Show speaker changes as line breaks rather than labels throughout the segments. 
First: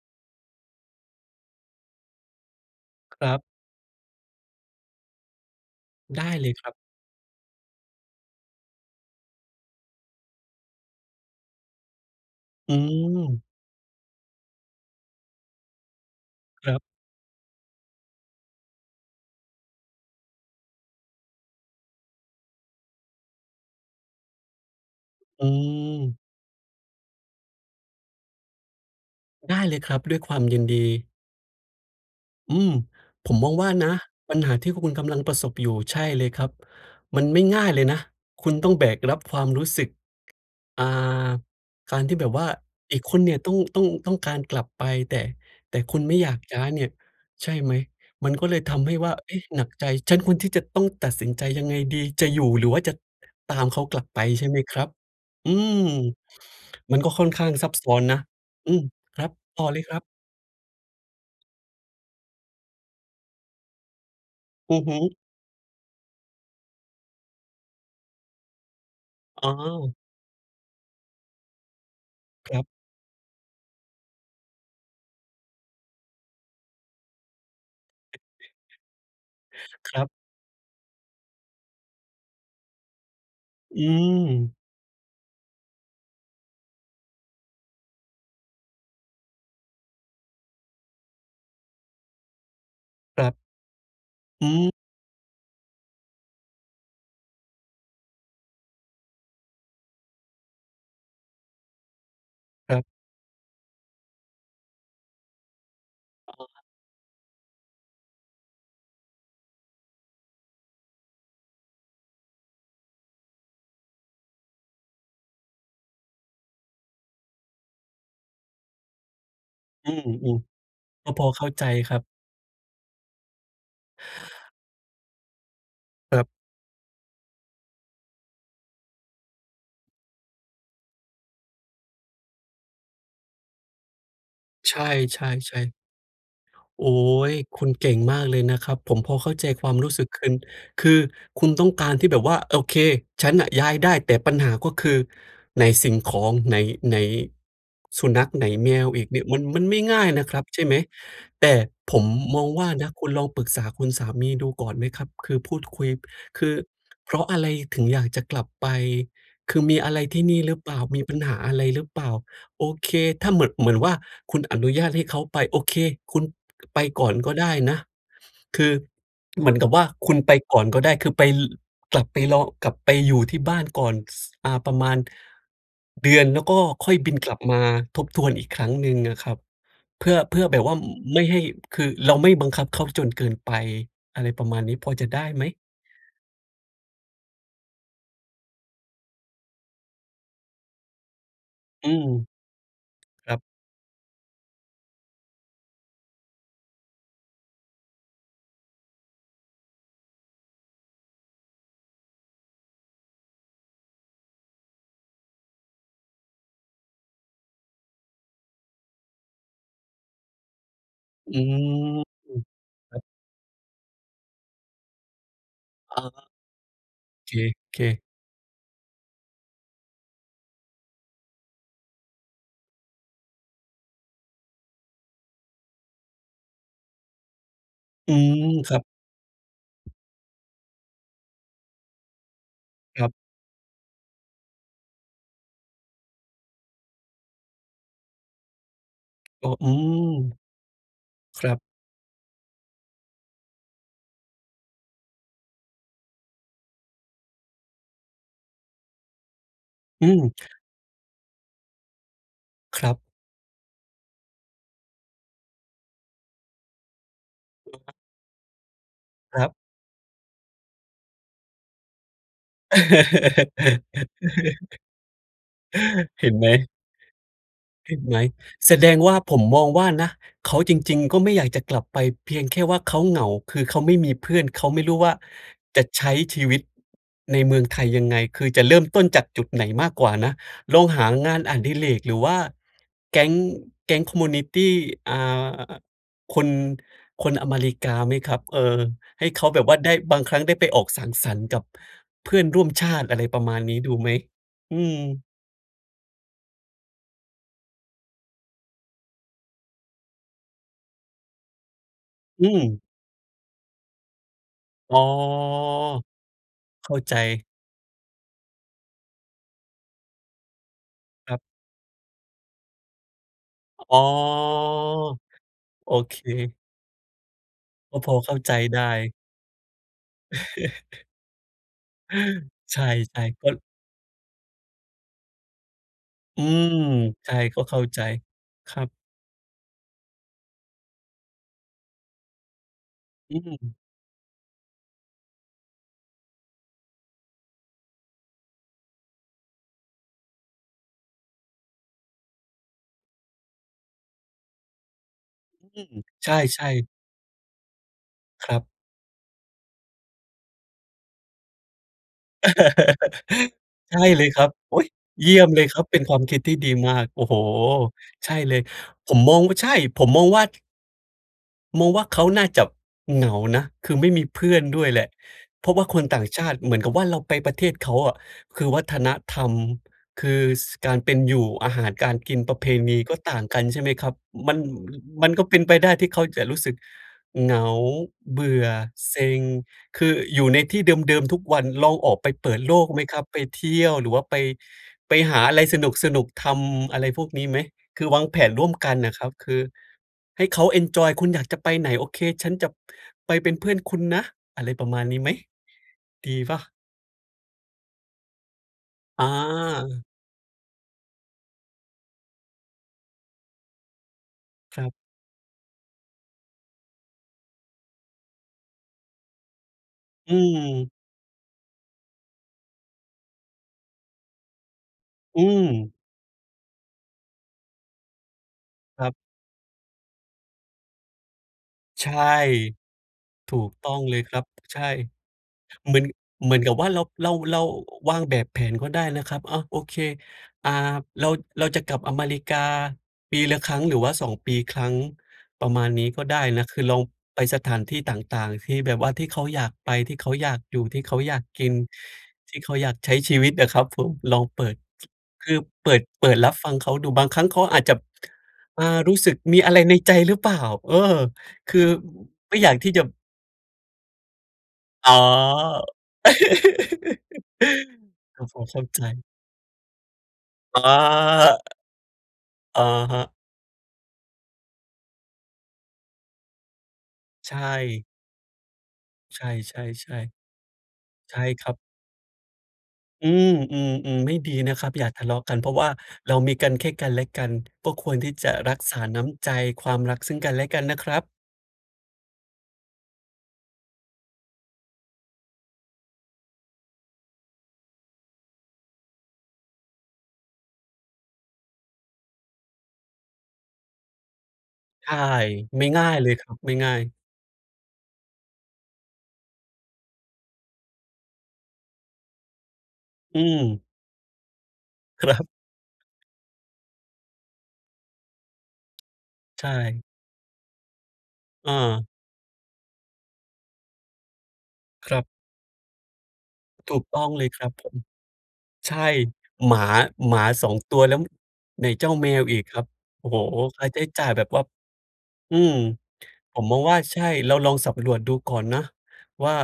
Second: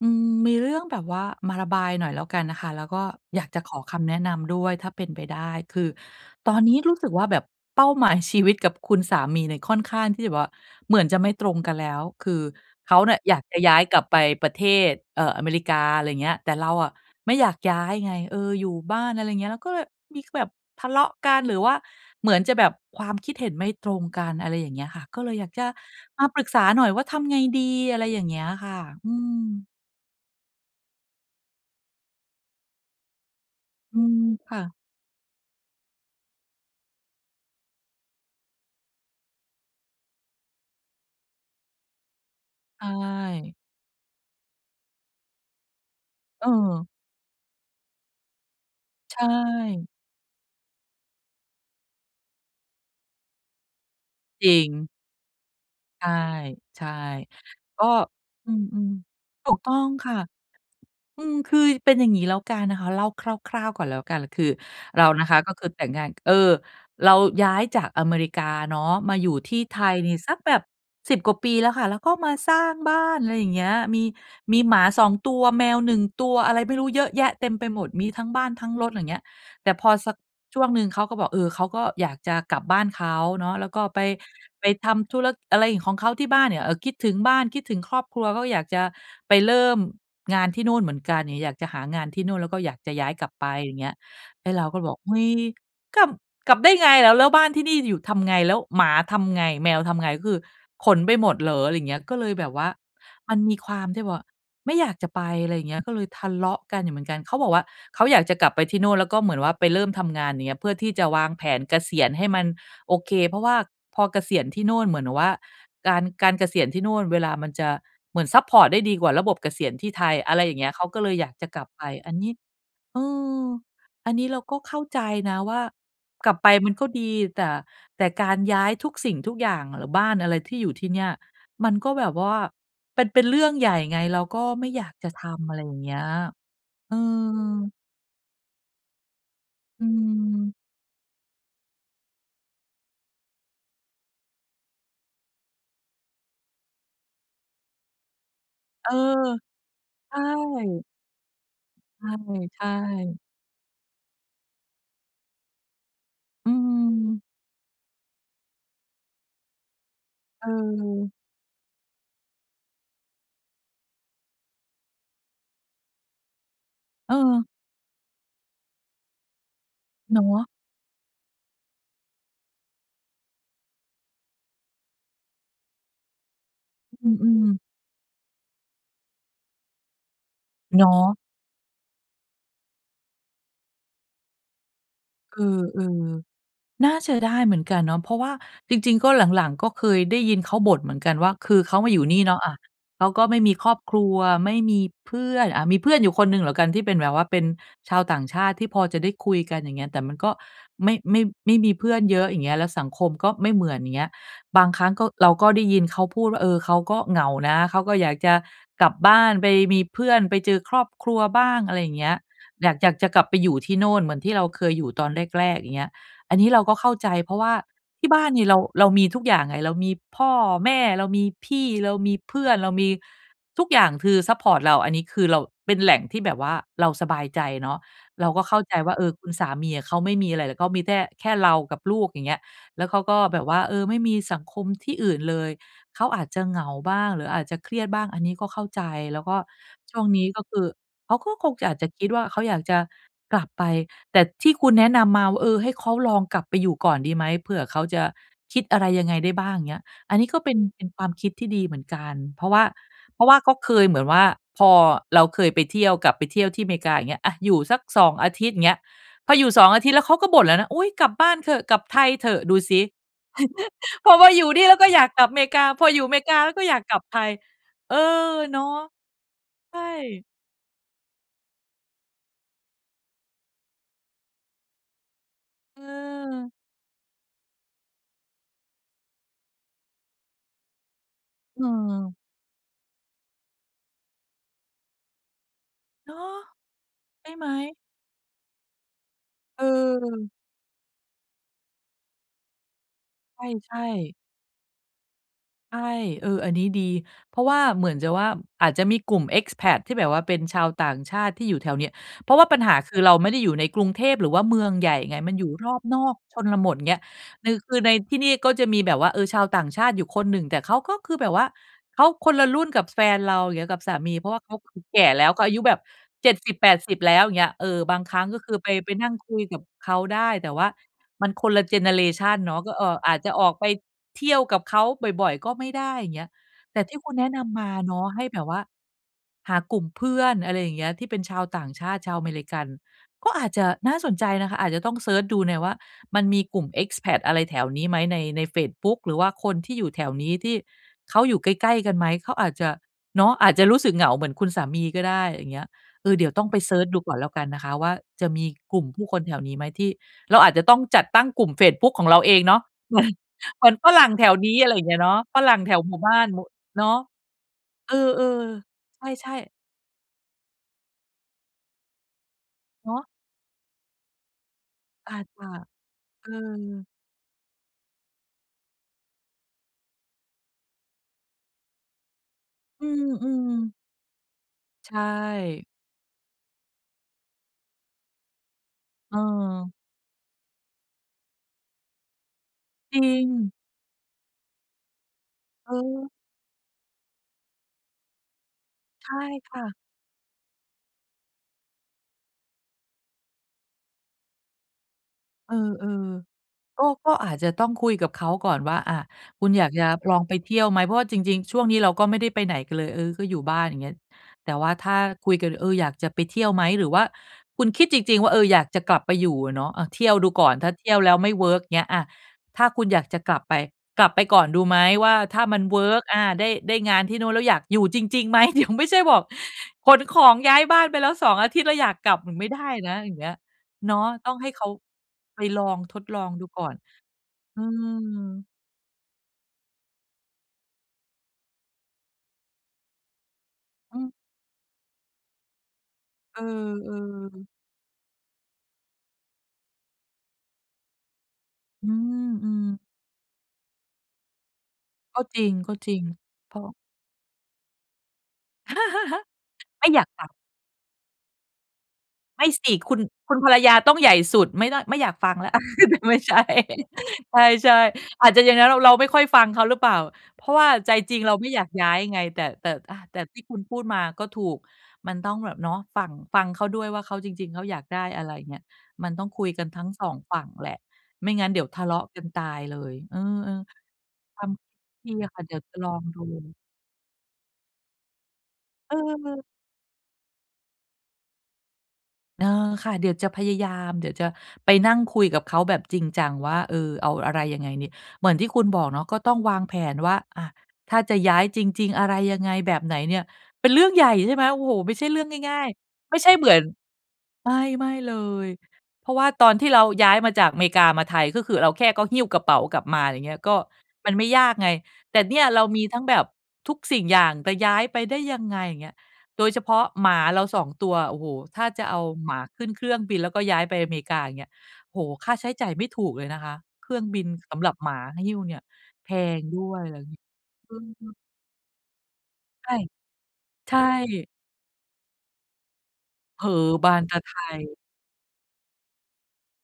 อืม มีเรื่องแบบว่ามาระบายหน่อยแล้วกันค่ะ แล้วก็
ครั
อย
บ
ากจะขอคำแนะนำด้วยถ้าเป็นไปได้ คือ
ได้เล
ตอ
ย
น
ครั
นี้
บ
รู้สึกว่าแบบเป้าหมายชีวิตกับคุณสามีเนี่ยค่อนข้างที่จะแบบว่าเหมือนจะไม่ตรงกันแล้ว คือ
อื
เขาเนี่ยอยา
ม
กจะย้ายกลับไปประเทศ เอ่อ อเมริกา อะไรเงี้ย แต่เร
ค
า
รับ
อะไม่อยากย้ายไง เออ อยู่บ้านอะไรเงี้ย เราก็เลย มี ก แบบทะเลาะกัน หรือว่าเหมือนจะแบบความคิดเห็นไม่ตรงกัน อะไรอย่างเงี้ยค่ะ ก็เลยอ
อ
ย
ื
ากจะ
ม
มาปรึกษาหน่อยว่าทำไงดี? อะไรอย่างเงี้ยค่ะ อื
ได
ม
้เลยครับ ด้วยความยินดี อืม ผมมองว่านะ
อืม
ปัญห
ค
า
่
ท
ะ
ี่คุณกำลังประสบอยู่ ใช่เลยครับ มันไม่ง่ายเลยนะ คุณต้องแบกรับความรู้สึก อ่า การที่แบบว่า
ใช
อีกคนเนี่ยต้อ
่
ง ต้อง ต้องการกลับไป แต่ แต่คุณไม่อยากย้ายเนี่
เออ
ย ใช่ไหม? มันก็เลยทำให้ว่า
ใช่
เอ๊ะ หนักใจ ฉันควรที่จะต้องตัดสินใจยังไงดี? จะอยู่ หรือว่าจะตามเขากลับไปใช
จ
่
ร
ไหม
ิ
ครับ?
ง
อืม
ใช่ ใช่
มันก็ค่อนข้างซับ
ก็
ซ้อนนะ
อื
อืม
ม
ครับ
ๆ ถู
ต
ก
่อ
ต้อ
เลย
ง
ครับ
ค่ะ อืม คือเป็นอย่างงี้แล้วกันนะคะ เล่าคร่าว ๆ ก่อนแล้วกัน คือ
อือฮึ
เรานะคะ ก็คือแต่งงาน เออ เราย้ายจากอเมริกาเนาะ มาอยู่
อ๋
ที่ไท
อ
ยนี่สักแบบ 10 กว่าปีแล้วค่ะ แล้วก็มาส
ค
ร
ร
้
ับ
างบ้าน อะไรอย่างเงี้ย มี มีหมา 2 ตัว แมว 1 ตัว อะไรไม่รู้เยอะแยะเต็มไปหมด มีทั้งบ้านทั้งรถ ไรเงี้ย แต่พอ
ครั
ส
บ
ักช่วงหนึ่งเขาก็บอก "เออ เขาก็อยากจะกลับบ้านเขาเนาะ แล้ว
อ
ก
ื
็ไป
ม
ไปทำธุระอะไรของเขาที่บ้านเนี่ย เอ่อ คิดถึงบ้าน คิดถึงครอบครัวเขาอยากจะไปเริ่มงานที่นู่นเหมือนกัน อย่างเงี้ย อยากจะหางานที่นู่น แล้วก็อยากจะย้าย
ค
ก
ร
ล
ั
ับ
บ
ไป" อย่างเงี้ย
อ
แ
ื
ล้วเรา
ม
ก็เลยบอก "เฮ้ย กลับ กลับได้ไงล่ะ แล้วบ้านที่นี่อยู่ทำไง แล้วหมาทำไง แมวทำไง ก็คือขนไปหมดเหรอ" อะไรอย่างเงี้ย ก็เลยแบบว่า
ครับ
มันมีความที่แบบว่าไม่อยากจะไป อะไรอย่างเงี้ย ก็เลยทะ
อ
เ
๋
ลา
อ
ะกันอยู่เหมือนกัน เขาบอกว่า "เขาอยากจะกลับไปที่โน่น แล้วก็เหมือนว่าไปเริ่มทำงาน อย่างเงี้ย เพื่อที่จะวางแผนเกษียณให้มันโอเค เพราะว่าพอเกษียณที่โน่นเหมือนว่า การ การเกษียณที่นู่นเวลามันจะเหมือนซัปพอร์ตได้ดีกว่าระบบเกษียณท
อ
ี
ื
่ไทย" อะ
ม
ไรอย่างเงี้ย เขาก็
ๆ
เ
ก
ล
็
ย
พ
อย
อ
าก
เข
จ
้
ะ
า
ก
ใ
ล
จ
ับไป
ครับ
อันนี้ เออ อันนี้เราก็เข้าใจนะว่า
ครั
ก
บ
ลับไปมันก็ดี แต่ แต่การย้ายทุกสิ่งทุกอย่าง หรือบ้านอะไรที่อยู่ที่เนี่ย มันก็แบบว่าเป็น เป็นเรื่องใหญ่ไง เราก็ไม่
ใช
อยากจะทำ อะไร
่ ๆ
อย
ๆ
่างเงี้ย
โอ
เ
๊
ออ
ย คุณเก่งมากเลยนะครับ ผมพอเข้าใจความ
อื
รู้สึกคุณ
ม
คือคุณต้องการที่แบบว่า โอเค ฉันน่ะย้ายได้แต่ปัญหา ก็คือไหนสิ่งของ ไหน ไหนสุนัข ไหนแม
เ
ว
ออ
อีกเนี่ย มัน มันไม่ง่าย
ใช
นะครับ ใช่ไหม?
่
แต่ผมมอง
ใช
ว่
่
า นะ คุณ
ๆ
ลองปรึกษาคุณสามีดูก่อนไหมครับ? คือพูดคุย ค
อื
ือเพร
ม
าะอะไรถึงอยากจะกลับไป คือมีอะไรที่นี่หรือเปล่า มี
เออ
ปัญหาอะไรหรือเปล่า โอเค ถ้าเหมือน เหมือนว่า คุณอนุญาตให้เขาไป โอเค คุณไปก่อ
เ
นก็ได
ออ
้นะ คือเหมือนกับว่าคุ
เ
ณ
นา
ไป
ะ
ก่อนก็ได้ คือไป ล กลับไปลอง กลับไปอยู่ที่บ้านก่อน ส อ่า ประมาณ เดือน แล้วก็ค่อย
อ
บ
ื
ินกลั
ม
บม
ๆ
าทบทวนอีกครั้งหนึ่งอะครับ เพื่อ เพื่อแบบว่า
เนาะ
ไม่ให้ คือเราไม่บังคับเขาจนเกินไป อะไรประมาณนี้พอจะได้
เอ
ไหม?
อ ๆ น่าจะได้เหมือนกันเนาะ เพราะว่าจริง ๆ ก็หลัง ๆ ก็เคยได้ยินเขาบ่นเหมือนกันว่า คือเขา
อ
ม
ื
าอยู่
ม
นี่เนาะ อ่า เขาก็
คร
ไ
ั
ม่
บ
มีครอบครัว ไม่มีเพื่อน อ่า มีเพื่อนอยู่คนหนึ่งแล้วกันที่เป็นแบบว่า เป็นชาวต่างชาติที่พอจะได้คุยกัน อย่างเงี้ย แต่มันก็ไม่ ไม่ ไม่มีเพื่อนเยอะ อย่างเงี้ย แล้วสังคมก็ไม่เหมือน อย่างเงี้ย บางครั้งก็ เราก็ได้ยินเขาพูดว่า "เออ เขาก็เหงานะ เขาก็อยากจะกลับบ้านไปมีเพื่อนไปเจอครอบครัว
อื
บ้าง" อะไรอย่า
ม
งเงี้ย
อือ
อยาก อย
ค
าก อ
ร
ย
ั
า
บ
กจะกลับไปอยู่ที่โน่นเหมือนที่เราเคยอยู่ตอนแรก ๆ อย่างเงี้ย
อา
อันนี้เราก็เข้าใจเ
เ
พ
ค
ราะว่า
เค
ที่บ้านเนี่ยเรา เรามีทุกอย่างไง เรามีพ่อแม่ เรามีพี่ เรามีเพื่อน เรามีทุกอย่าง คือซัปพอร์ตเรา อันนี้คือเราเป็นแหล่งที่แบบว่าเราสบายใจเนาะ
อื
เราก
ม
็เข้า
ค
ใจ
รับ
ว่า เออ คุณสามีอะเขาไม่มีอะไร เขามีแท่ แค่เรากับลูก อย่างเงี้ย แล้วเข
ค
า
รับ
ก็แบบว่า เออ ไม่มีสังคมที่อื่นเลย เขาอาจจะเหงาบ้าง หรืออาจจะเครียดบ้าง อันนี้ก็เข้าใจ แล้วก็
อ๋อ อื
ช่
ม
วงนี้ ก็คือเขาก็
ค
ค
รั
ง
บ
อาจจะคิดว่า "เขาอยากจะกลับไป แต่ที่คุณแนะนำมา"เออ ให้เขาลองกลับไปอยู่ก่อนดีไหม เผื่อเขาจะคิดอะไรยังไงได้บ้างเงี้ย
อื
"อันนี้
ม
ก็เป็น เป็นความคิดที่ดีเหมือนกัน เพราะว่า
ครับ
เพราะว่าก็เคยเหมือนว่า พอเราเคยไปเที่ยว กลับไปเที่ยวที่อเมริกาอย่างเงี้ย อ่า อยู่สัก 2 อาทิตย์อย่างเงี้ย พอ
ค
อ
ร
ยู
ั
่
บ
2 อาทิตย์แล้วเขาก็บ่นแล้วนะ"อุ๊ย กลับบ้านเถอะ กลับไทยเถอะ"ดูซิ พอมาอยู่นี่แล้วก็อยากกลับอเมริกา พออยู่อเม
เ
ร
ห
ิ
็
ก
น
า
ไหม?
แล้วก็อยากกลับไทย
เ
เ
ห
อ
็นไหม?
อ เนา
แส
ะ
ดงว่า ผมมอง
ใช
ว่านะ
่
เขา จริง ๆ ก็ไม่อยากจะกลับไปเพียงแค่ว่าเขาเหงา คือเขาไม่มีเพื่อน เขาไม่รู้ว่า จะใช้ชี
เออ
วิต ในเมืองไทยยังไง คือจะเริ่มต้นจากจุดไหนมากกว่านะ ลองหางานอ
เ
ดิเรก ห
ออ
รือว่าแก๊ง แก๊ง คอมมิวนิตี อ่า
เนาะ
คน
ใช
ค
่
น
ไหม?
อเมริกาไหมครับ? เอ่อ ให้เขาแบ
เ
บว่าได้ บาง
ออ
ครั้งได้ไปออกสังสรรค์กับเพื่อนร่วมชาติ อะไรป
ใ
ระมาณน
ช
ี้
่
ดูไหม?
ๆ
อืม
ใช่ เออ อันนี้ดี เพราะว่าเหมือนจะว่า อาจจะมีกลุ่ม Expat ที่แบบว่าเป็นชาวต่างชาติที่อยู่แถวเนี้ย เพราะว
อ
่
ื
าปัญหา
ม
คือเราไม่ได้อยู่ในกรุงเทพหรือว่าเมืองใหญ
อ๋
่
อ
ไง มันอยู่รอบนอก ชนบท
เข
เง
้
ี้
า
ย
ใจ
นือ คือในที่นี่ก็จะมีแบบว่า เออ ชาวต่างชาติอยู่คนหนึ่ง แต่เขาก็คือแบ
ค
บ
รั
ว
บ
่าเขาคนละรุ่นกับแฟนเรา เงี้ย กับส
อ
า
๋อ
มี เพราะว่าเขาคือแก่แล้ว เขาอายุแบบ
โอเค
70-80 แล้ว อย่างเงี้ย เออ บ
ก
า
็
ง
พ
ค
อ
รั้ง
เข้
ก
า
็ค
ใจ
ือไป
ได
ไปน
้
ั่งคุยกับเขาได้ แต่ว่ามันคนละเจเนอเรชันเนาะ ก็
ใช
เอ่อ อาจ
่
จะ
ๆ
อ
ก
อ
็
กไปเที่ยวกับเขาบ่อย ๆ ก็ไม่ได้ อย่างเงี้ย
อืม
แต่ที่คุณแน
ใ
ะ
ช่
น
ก
ำ
็
มา
เข้า
เน
ใจ
าะให้แบบว่า
ครับ
หากลุ่มเพื่อน อะไรอย่างเงี้ย ที่เป็นชาวต่างชาติ ชาวอเมริกัน ก็
อื
อาจจะ
ม
น่าสนใจนะคะ อาจจะต้องเซิร์ชดูหน่อยว่า มันมีกลุ่ม Expat อะไรแถวนี้ไหม ใน ในเฟซบุ๊กหรือว่าคนที่อยู่แถวนี้ ที่เขาอยู่ใกล้ ๆ กันไหม เขาอาจจะ เนาะ อาจจะรู้สึกเหงาเหมือนคุณสามีก็ได้ อย่างเงี้ย
อืม
เออ เดี๋
ใช
ยวต้องไป
่
เซิร์ช
ๆ
ดูก่อนแล้วกันนะคะว่า จะมี
ครับ
กลุ่มผู้คนแถวนี้ไหมที่ เราอาจจะต้องจัดตั้งกลุ่มเฟซบุ๊กของเราเองเนาะ เหมือน เหมือนฝ
ใช่
รั่ง
เ
แ
ล
ถ
ย
ว
ครั
น
บ
ี้ อะไร
โอ
อ
๊
ย่าง
ย
เงี้ยเนาะ
เยี่
ฝ
ยม
รั่
เ
ง
ลย
แถ
คร
ว
ับ
หม
เป
ู่
็น
บ
คว
้
า
า
ม
น
คิ
บ
ด
ุ
ที่ดี
เนา
มา
ะ
ก โอ้โฮ!
เออ
ใช่เลย
ๆ
ผม
ใช
ม
่
อง
ๆ
ว่า ใช่ ผมมองว่า มองว่า เขาน่าจะ
เนาะ
เหงานะ คือไม่มีเพื่อนด้วยแหละ
อาจจะ
เพราะว่าคนต่า
เอ
งชาติ เหมือน
อ
กับว่า เราไปประเทศเขาอะ คือวัฒนธรรม คือ ส การเป็นอยู่ อาหารการกิน ประเพ
อื
ณีก็ต่าง
ม
กัน
ๆ
ใช่ไหมครับ มัน
ใช
มันก็เป็น
่
ไปได้ที่เขาจะรู้สึกเหงา เบื่อ เซ็ง
เออ
คืออยู่ในที่เดิม ๆ ทุกวัน ลองออกไปเปิดโลก
จ
ไ
ร
ห
ิ
มครับ?
ง
ไปเที่ยว หรือว่าไป ไปหาอะไรส
เออ
นุก ๆ ทำ อะไรพวกนี้ไหม? คือวางแผนร่วมกัน
ใช
น่ะ
่
ครับ ค
ค
ื
่
อ
ะ
ให้เขาเอนจอย "คุณอยากจะไปไหน? โอเค ฉันจะไปเป็นเพื่อนคุณนะ" อะไรประมาณนี้ไหม?
เออ
ดีเปล่า?
ๆ ก็ ก็อาจจะต้องคุยกับเขาก่อนว่า อะ
อ
"คุณอยากจะ
า
ลองไปเที่ยวไหม?" เพราะว่าจริง ๆ ช่วงนี้เราก็ไม่ได้ไปไหนกันเลย เออ ก็อยู่บ้าน อย่างเงี้ย แต่ว่า
คร
ถ
ั
้
บ
าคุยกัน "เออ อยากจะไปเที่ยวไหม?" หรือว่าคุณคิดจริง ๆ ว่า เออ อยากจะกลับไปอยู่อะเนาะ อะ เที่ยวดู
อื
ก่อน ถ้าเที
ม
่ยวแล้วไม่เวิร์ก เงี้ย อะ ถ้าคุณอยากจะกลับไป กลับไปก่อนดูไหม? ว่า ถ
อ
้
ื
ามันเวิ
ม
ร์ก อา ได้ ได้งานที่นู่นแล้ว อยากอยู่จริง ๆ ไหม? เดี๋ยวไม่ใช่
ครั
บ
บ
อก ขนของย้ายบ้านไปแล้ว 2 อาทิตย์แล้วอยาก
ใ
ก
ช
ล
่
ับ อือ ไม่ได้นะ อย่างเงี้ย
ถูกต
เ
้
น
อ
าะ
งเลย
ต
ค
้อ
ร
ง
ับ
ให้เขา
ใช่
ไปลอง
เห
ท
มือน
ดลองดู
เหมือ
ก
น
่อ
กั
น
บว่า เรา เรา เร
อ
า
ื
วางแบบ
ม
แผนก็ได้นะครับ อะ โอเค อ่า เรา เราจะกลับอเมริกาปีละครั้ง หร
อ
ื
ื
อว
ม
่า 2 ปีครั้ง ประมาณนี้ก็ได
เ
้
อ
นะ คือลองไป
อ ๆ
สถานที่ต่าง ๆ ที่แบบว่าที่เขาอยากไป ที่เขาอยากอยู่ ที่เขาอยากกิน
อื
ที่
ม
เขา
ๆ
อยากใช้ชีวิตอะครับผม ลองเปิด
ก็จ
ค
ร
ือเปิ
ิ
ด
ง
เปิด ร
ๆ
ั
เพ
บ
รา
ฟ
ะ
ังเขาดู บางครั้งเขาอาจจะ อ่า รู้สึกมีอะไร
ไม่
ใน
อยาก
ใจ
กลั
หร
บ
ือเปล่า เออ คือ
ไม่
ไม่
ส
อยา
ิ
กที
ค
่
ุ
จ
ณ
ะ
คุณภรรยาต้องใหญ่สุด ไม่ได้ ไม่อย
อ๋
า
อ
กฟังแล้ว อะ ไม่ใช่ ใช่ ๆ อาจจ
ก
ะ
็
อย่า
พ
งง
อ
ั้น ร
เข้า
เรา
ใจ
ไม่ค่อยฟังเขาหรือเปล่า เพราะว่า
อ๋อ
ใจจริงเราไม่อยากย้ายไง แต่ แต่
อะ
อา แ
ฮ
ต่
ะ
ที่คุณพูดมาก็ถูก มันต้องแบบ เนาะ ฝั่ง ฟังเขาด้วยว่า เขา จริง
ใช
ๆ เขาอยากได
่
้อะไร เงี้ย มันต้องค
ใช
ุย
่
กันทั้ง
ๆ
2 ฝั่งแหละ ไม
ๆ
่
ใช่
งั้นเดี๋
ค
ยว
รั
ท
บ
ะเลาะกันตายเลย เออ
อืม ๆ ๆ ไม่
ๆ ฟั
ด
ง
ีนะครับ อย่
น
า
ี่
ท
แหล
ะเ
ะ
ลา
ค่
ะ
ะ เ
ก
ดี
ั
๋ย
น
ว
เพรา
จะ
ะว
ล
่า
องด
เราม
ู
ีกันแค่กันและกัน ก็ควรที่จะรัก
เ
ษาน้
ออ
ำใจ ความรักซึ่งกันและกันนะครับ
เออ ค่ะ เดี๋ยวจะพยายาม เดี๋ยวจะไปนั่งคุยกับเขาแบบจริงจังว่า เออ เอาอะไรยังไงเนี่ย เหมือนที่คุณบอกเนาะก็ต้องวางแผนว่า อะ ถ้าจะย้ายจริง ๆ อะไรยังไง แบบไหนเนี่ย เป็นเรื่องใหญ่ ใช่ไหม โอ้โฮ! ไม่ใช
ใ
่
ช
เ
่
รื่องง่าย
ไม่ง่า
ๆ ไม
ย
่ใ
เล
ช่
ย
เ
ค
หม
ร
ื
ั
อ
บ
น
ไม่ง่าย
ไม่ ๆ เลย เพราะว่าตอนที่เราย้ายมาจากอเมริกามาไทย ก็คือเราแค่ก็หิ้วกระเป๋ากลับมา อะไรเงี้
อื
ย ก็
ม
มันไม่ยากไง แต่
คร
เนี่ย
ับ
เรามีทั้งแบบทุกสิ่งอย่าง จะย้ายไปได้ยังไง อย่างเงี้ย โดยเฉ
ใช
พาะ
่
หมาเรา 2 ตัว โอ้โฮ ถ้า
อ
จะเอา
า
หมาขึ้นเครื่องบินแล้วก็ย้ายไปอเมริกา อย่างเงี้ย โอ้โ
ค
ฮ
รั
ค
บ
่าใช้จ่ายไม่ถูกเลยนะคะ เค
ถ
รื่
ู
อ
ก
ง
ต
บ
้
ิ
อ
น
งเลย
ส
ค
ำ
ร
ห
ั
ร
บ
ับ
ผ
หม
ม
าหิ้วเนี่ย
ใช
แ
่
พงด้
หม
วย
า
ไรเงี้ย
หมา สอ
อื
ง ตัวแล
ม
้วไหนเจ้าแมวอีก
ใช
ค
่
รับ โอ้โฮ้
ใช
ค่าใช้จ่
่
ายแบบว่า อืม
เผลอ
ผมมอง
บ
ว่
า
า
นต
ใช
ะ
่
ไท
เราลองสำรวจดูก่อนนะว่า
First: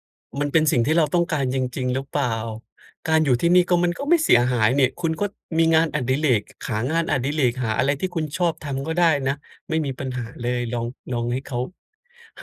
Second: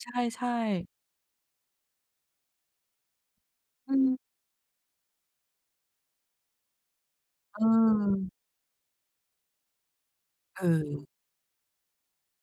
ใช
มัน
่
เป็นสิ่ง
ๆ
ที่เราต้องการจริง ๆ หรือเปล่า? การอยู่ที่นี่ก็ มั
อ
น
ื
ก็ไ
ม
ม่เสียหายนี่ คุณก็มีงานอดิเรก หางานอดิเรก
เ
หาอะไรที่คุณ
ออ
ชอบทำก็ได้นะ ไม่มีปัญหาเลย ลอง
เออ
ลองให้เขา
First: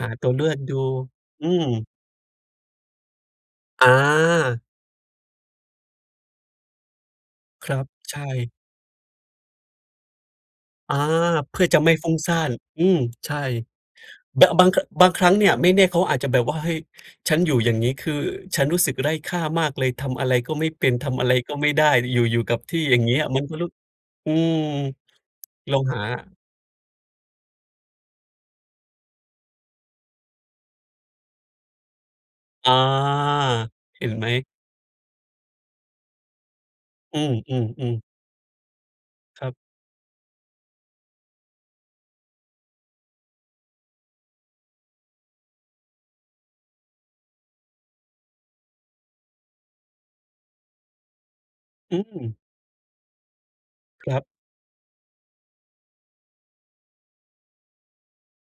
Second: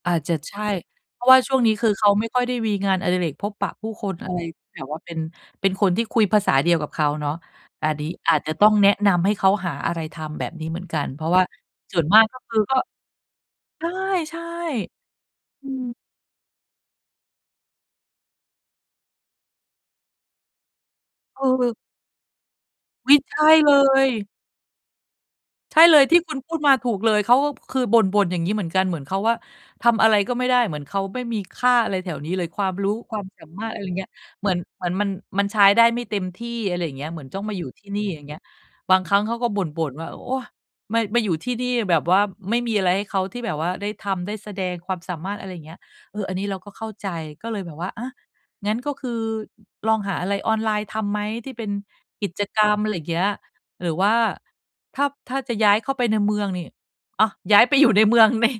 หา
อาจ
ตั
จ
ว
ะ
เลื
ใ
อ
ช
ด
่
ดู
เพราะว่า
อื
ช่วงนี้
ม
คือเขาไม่ค่อยได้มีงานอดิเรกพบปะผู้คนอะไร
อา
แบบว่าเป็น เป็นคนที่คุยภาษาเดียวกับเขาเนาะ
ครั
อ
บ
า นี้
ใช
อาจจะ
่
ต้องแนะนำให้เขาหาอะไรทำแบบนี้เหมือน
อา
กัน เพราะว่า
เพื่อจะไม่
ส่ว
ฟ
น
ุ่
ม
ง
าก
ซ่
ก็
า
ค
น
ือ ก็
อืม ใช่
ใช่
บ บาง ค บา
ๆ
งครั้งเนี่ย
อ
ไ
ื
ม่แน่เ
ม
ขาอาจจะแบบว่า เฮ้ย ฉันอยู่ อย่างงี้ คือฉันรู้สึกไร้ค่ามากเลย ทำอะไรก็ไม่เป็น ทำอะไร
เอ
ก็ไม่
อ
ได้ อยู่ อยู่กับที่ อย่าง
อ
เง
ุ
ี
๊
้
ย!
ย
ใช
มัน
่
ก็รู้
เลย
อืม ล
ใช
อ
่
ง
เล
หา
ย ที่คุณพูดมาถูกเลย เขาอะคือบ่น ๆ อย่างงี้เหมือนกัน เหมือนเขาว่า ทำอะไรก็ไม่ได้ เหมือนเขาไม่มีค่าอะไรแถวนี้เลย คว
อ
า
า
มรู้ ความสามารถ อะไรเ
เห
งี้
็
ย
นไหม?
เหมือน เหมือนมัน มันใช้ได้ไม่เต็มที่ อะไรอย่างเงี้ย
อ
เห
ื
มือนต้องมาอยู่ที่
อ
นี
ๆ ๆ
่ อย่างเงี้ย บางครั้งเขา
ค
ก
ร
็
ับ
บ่น ๆ ว่า โอ๊ย มา มาอยู่ที่นี่แบบว่า ไม่มีอะไรให้เขา ที่แบบว่าได้ทำได้แสดงความสามารถ อะไรอย่างเงี้ย เออ อันนี้เราก็เข้าใจ ก็เลยแบบว่า อ๊ะ งั้นก็คือลองหา อะไรออนไลน์ทำไหมที่เป็น
อื
กิ
ม
จกรรม อะไรอย่างเงี้ย หรือว่
ค
า
รับ
ถ้า ถ้าจะย้ายเข้าไปในเมืองนี่ อะ ย้ายไปอยู่ในเมืองเนี่ย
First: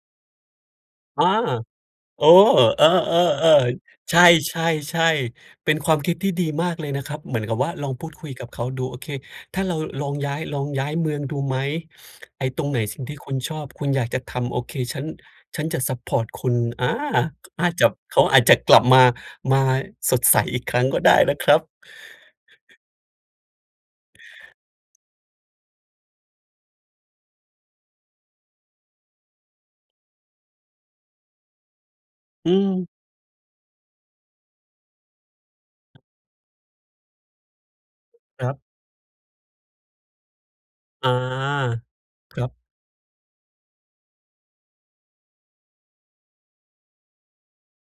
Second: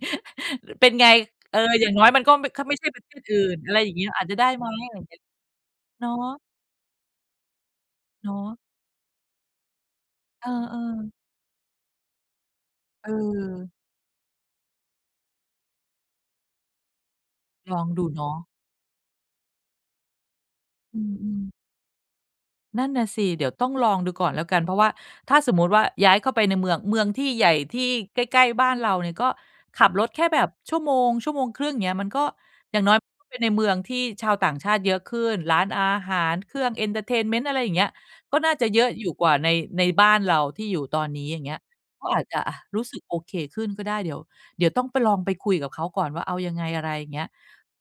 เป็นไง?
อา
เออ อย่างน้อยม
โ
ัน
อ้
ก็ไม่ ข ไม่
เ
ใ
อ
ช
อ
่ประเทศอื่น อะไรอย
ๆ
่างเงี้ย
ๆ ใช
อาจจะได้ไหม? อะไรอย่าง
่
เงี้ย
ๆ ๆ เป็นความ
เนา
คิดที่
ะ
ดีมากเลยนะครับ เหมือนกับว่า ลองพูดค
เ
ุ
น
ย
า
กับ
ะ
เขาดู โอเค ถ้าเราลองย้าย
เออ
ลองย้ายเม
ๆ
ืองดูไหม? ไอ้ตรงไหนสิ่งที่คุณชอบ
เออ
คุณอยากจะทำ โอเค ฉัน ฉันจะซัปพอร์ตคุณ อา อาจ
ลอ
จ
ง
ะ
ดู
เข
เน
า
าะ
อาจจะกลับมา มาสดใสอีกครั้ง
อ
ก
ื
็ได้นะ
ม
ค
ๆ
รับ
นั่นน่ะสิ เดี๋ยวต้องลองดูก่อนแล้วกัน เพราะว่าถ้าสมมุติว่า ย้ายเข้าไปในเมือง เมืองที่ใหญ่ ที่ใกล้ ๆ บ้านเราเนี่ยก็ขับรถแค่แบบ 1-1.5 ชั่วโมง เงี้ย มันก็
อื
อย่า
ม
งน้อยไปในเมืองที่ชาวต่างชาติเยอะขึ้น ร้านอาหาร เครื่อง เอนเทอร์เทนเมนต์ อะไรอย่างเงี้ย ก็
ค
น
ร
่
ั
า
บ
จะเยอะอยู่กว่าใน ในบ้านเราที่อยู่ตอ
อ
น
า
นี้ อย่างเงี้ย ก็อาจ
ค
จะ
รั
อะ
บ
รู้สึกโอเคขึ้นก็ได้ เดี๋ยว เดี๋ยวต้องไป ลองไปคุยกับเขาก่อนว่าเอายังไง? อะไรอย่างเงี้ย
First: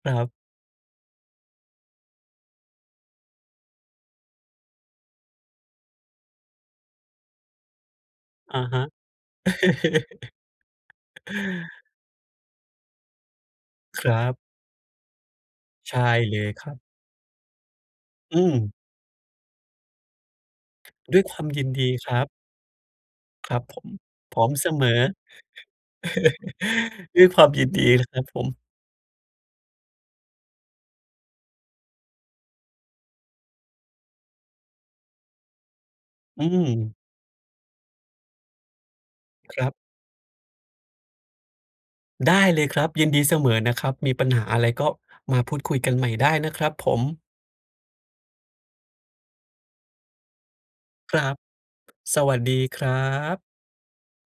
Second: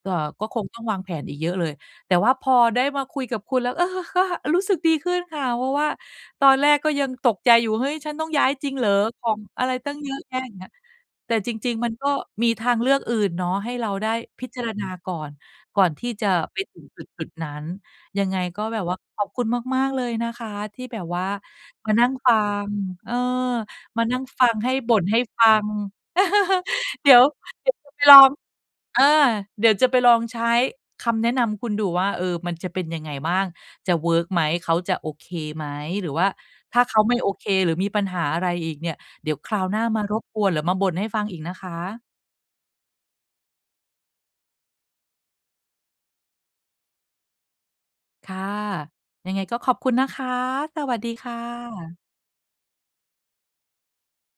เ
ค
อ่
ร
อ
ับ
ก็คงต้องวางแผนอีกเยอะเลย แต่ว่าพอได้มาคุยกับคุณแล้ว เออ ก็ อา รู้สึกดีขึ้นค่ะ เพราะว่าตอนแรกก็ยังตกใจอยู่ เฮ้ย ฉันต้องย้าย
อะ
จริง
ฮ
เห
ะ
รอ? ของอะไรตั้งเยอะแยะ อย่างเงี้ย แต่จริง ๆ มันก็มีทางเลือกอื่นเนาะ ให้เรา
ค
ได้
รับ
พิจารณาก่อน ก่อน
ใช่
ที่จะ
เลย
ไป
ครั
ถึ
บ
งจุด ๆ นั้น ยังไ
อ
ง
ื
ก็
ม
แบบว่าขอบคุณมาก ๆ เลยนะคะ ที่แบบ
ด
ว
้
่
วย
า
ความยินด
ม
ี
านั่
ค
ง
รั
ฟ
บ
ัง เออ
ครับผม
มานั่ง
พร
ฟ
้อ
ั
ม
ง
เ
ใ
ส
ห้
ม
บ
อ
่นให้ฟัง เดี๋ย
ด้
ว
วยความย
เ
ิ
ดี
น
๋ยว
ดี
จะไป
ค
ลอ
รับ
ง
ผม
เออ เดี๋ยวจะไปลองใช้คำแนะนำคุณดูว่า เออ มันจะเป็นยังไงบ้าง? จะเวิร์กไหม เขาจะโอเคไหม? หรือว่า
อื
ถ้าเข
ม
าไม่โอเค หรือมีปัญหาอะไรอีกเนี่ย เดี๋ยวคร
ค
า
ร
ว
ับ
หน้ามารบกวนหรือมาบ่นให้ฟังอีกนะคะ
ได้เลยครับ ยินดีเสมอนะครับ มี ปัญหาอะไร ก็มาพูดคุยกันใหม่ได้นะครับผม
ค่ะ ยังไงก็ขอบคุณนะคะ สวัสดี
คร
ค
ั
่
บ
ะ
สวัสดีครับ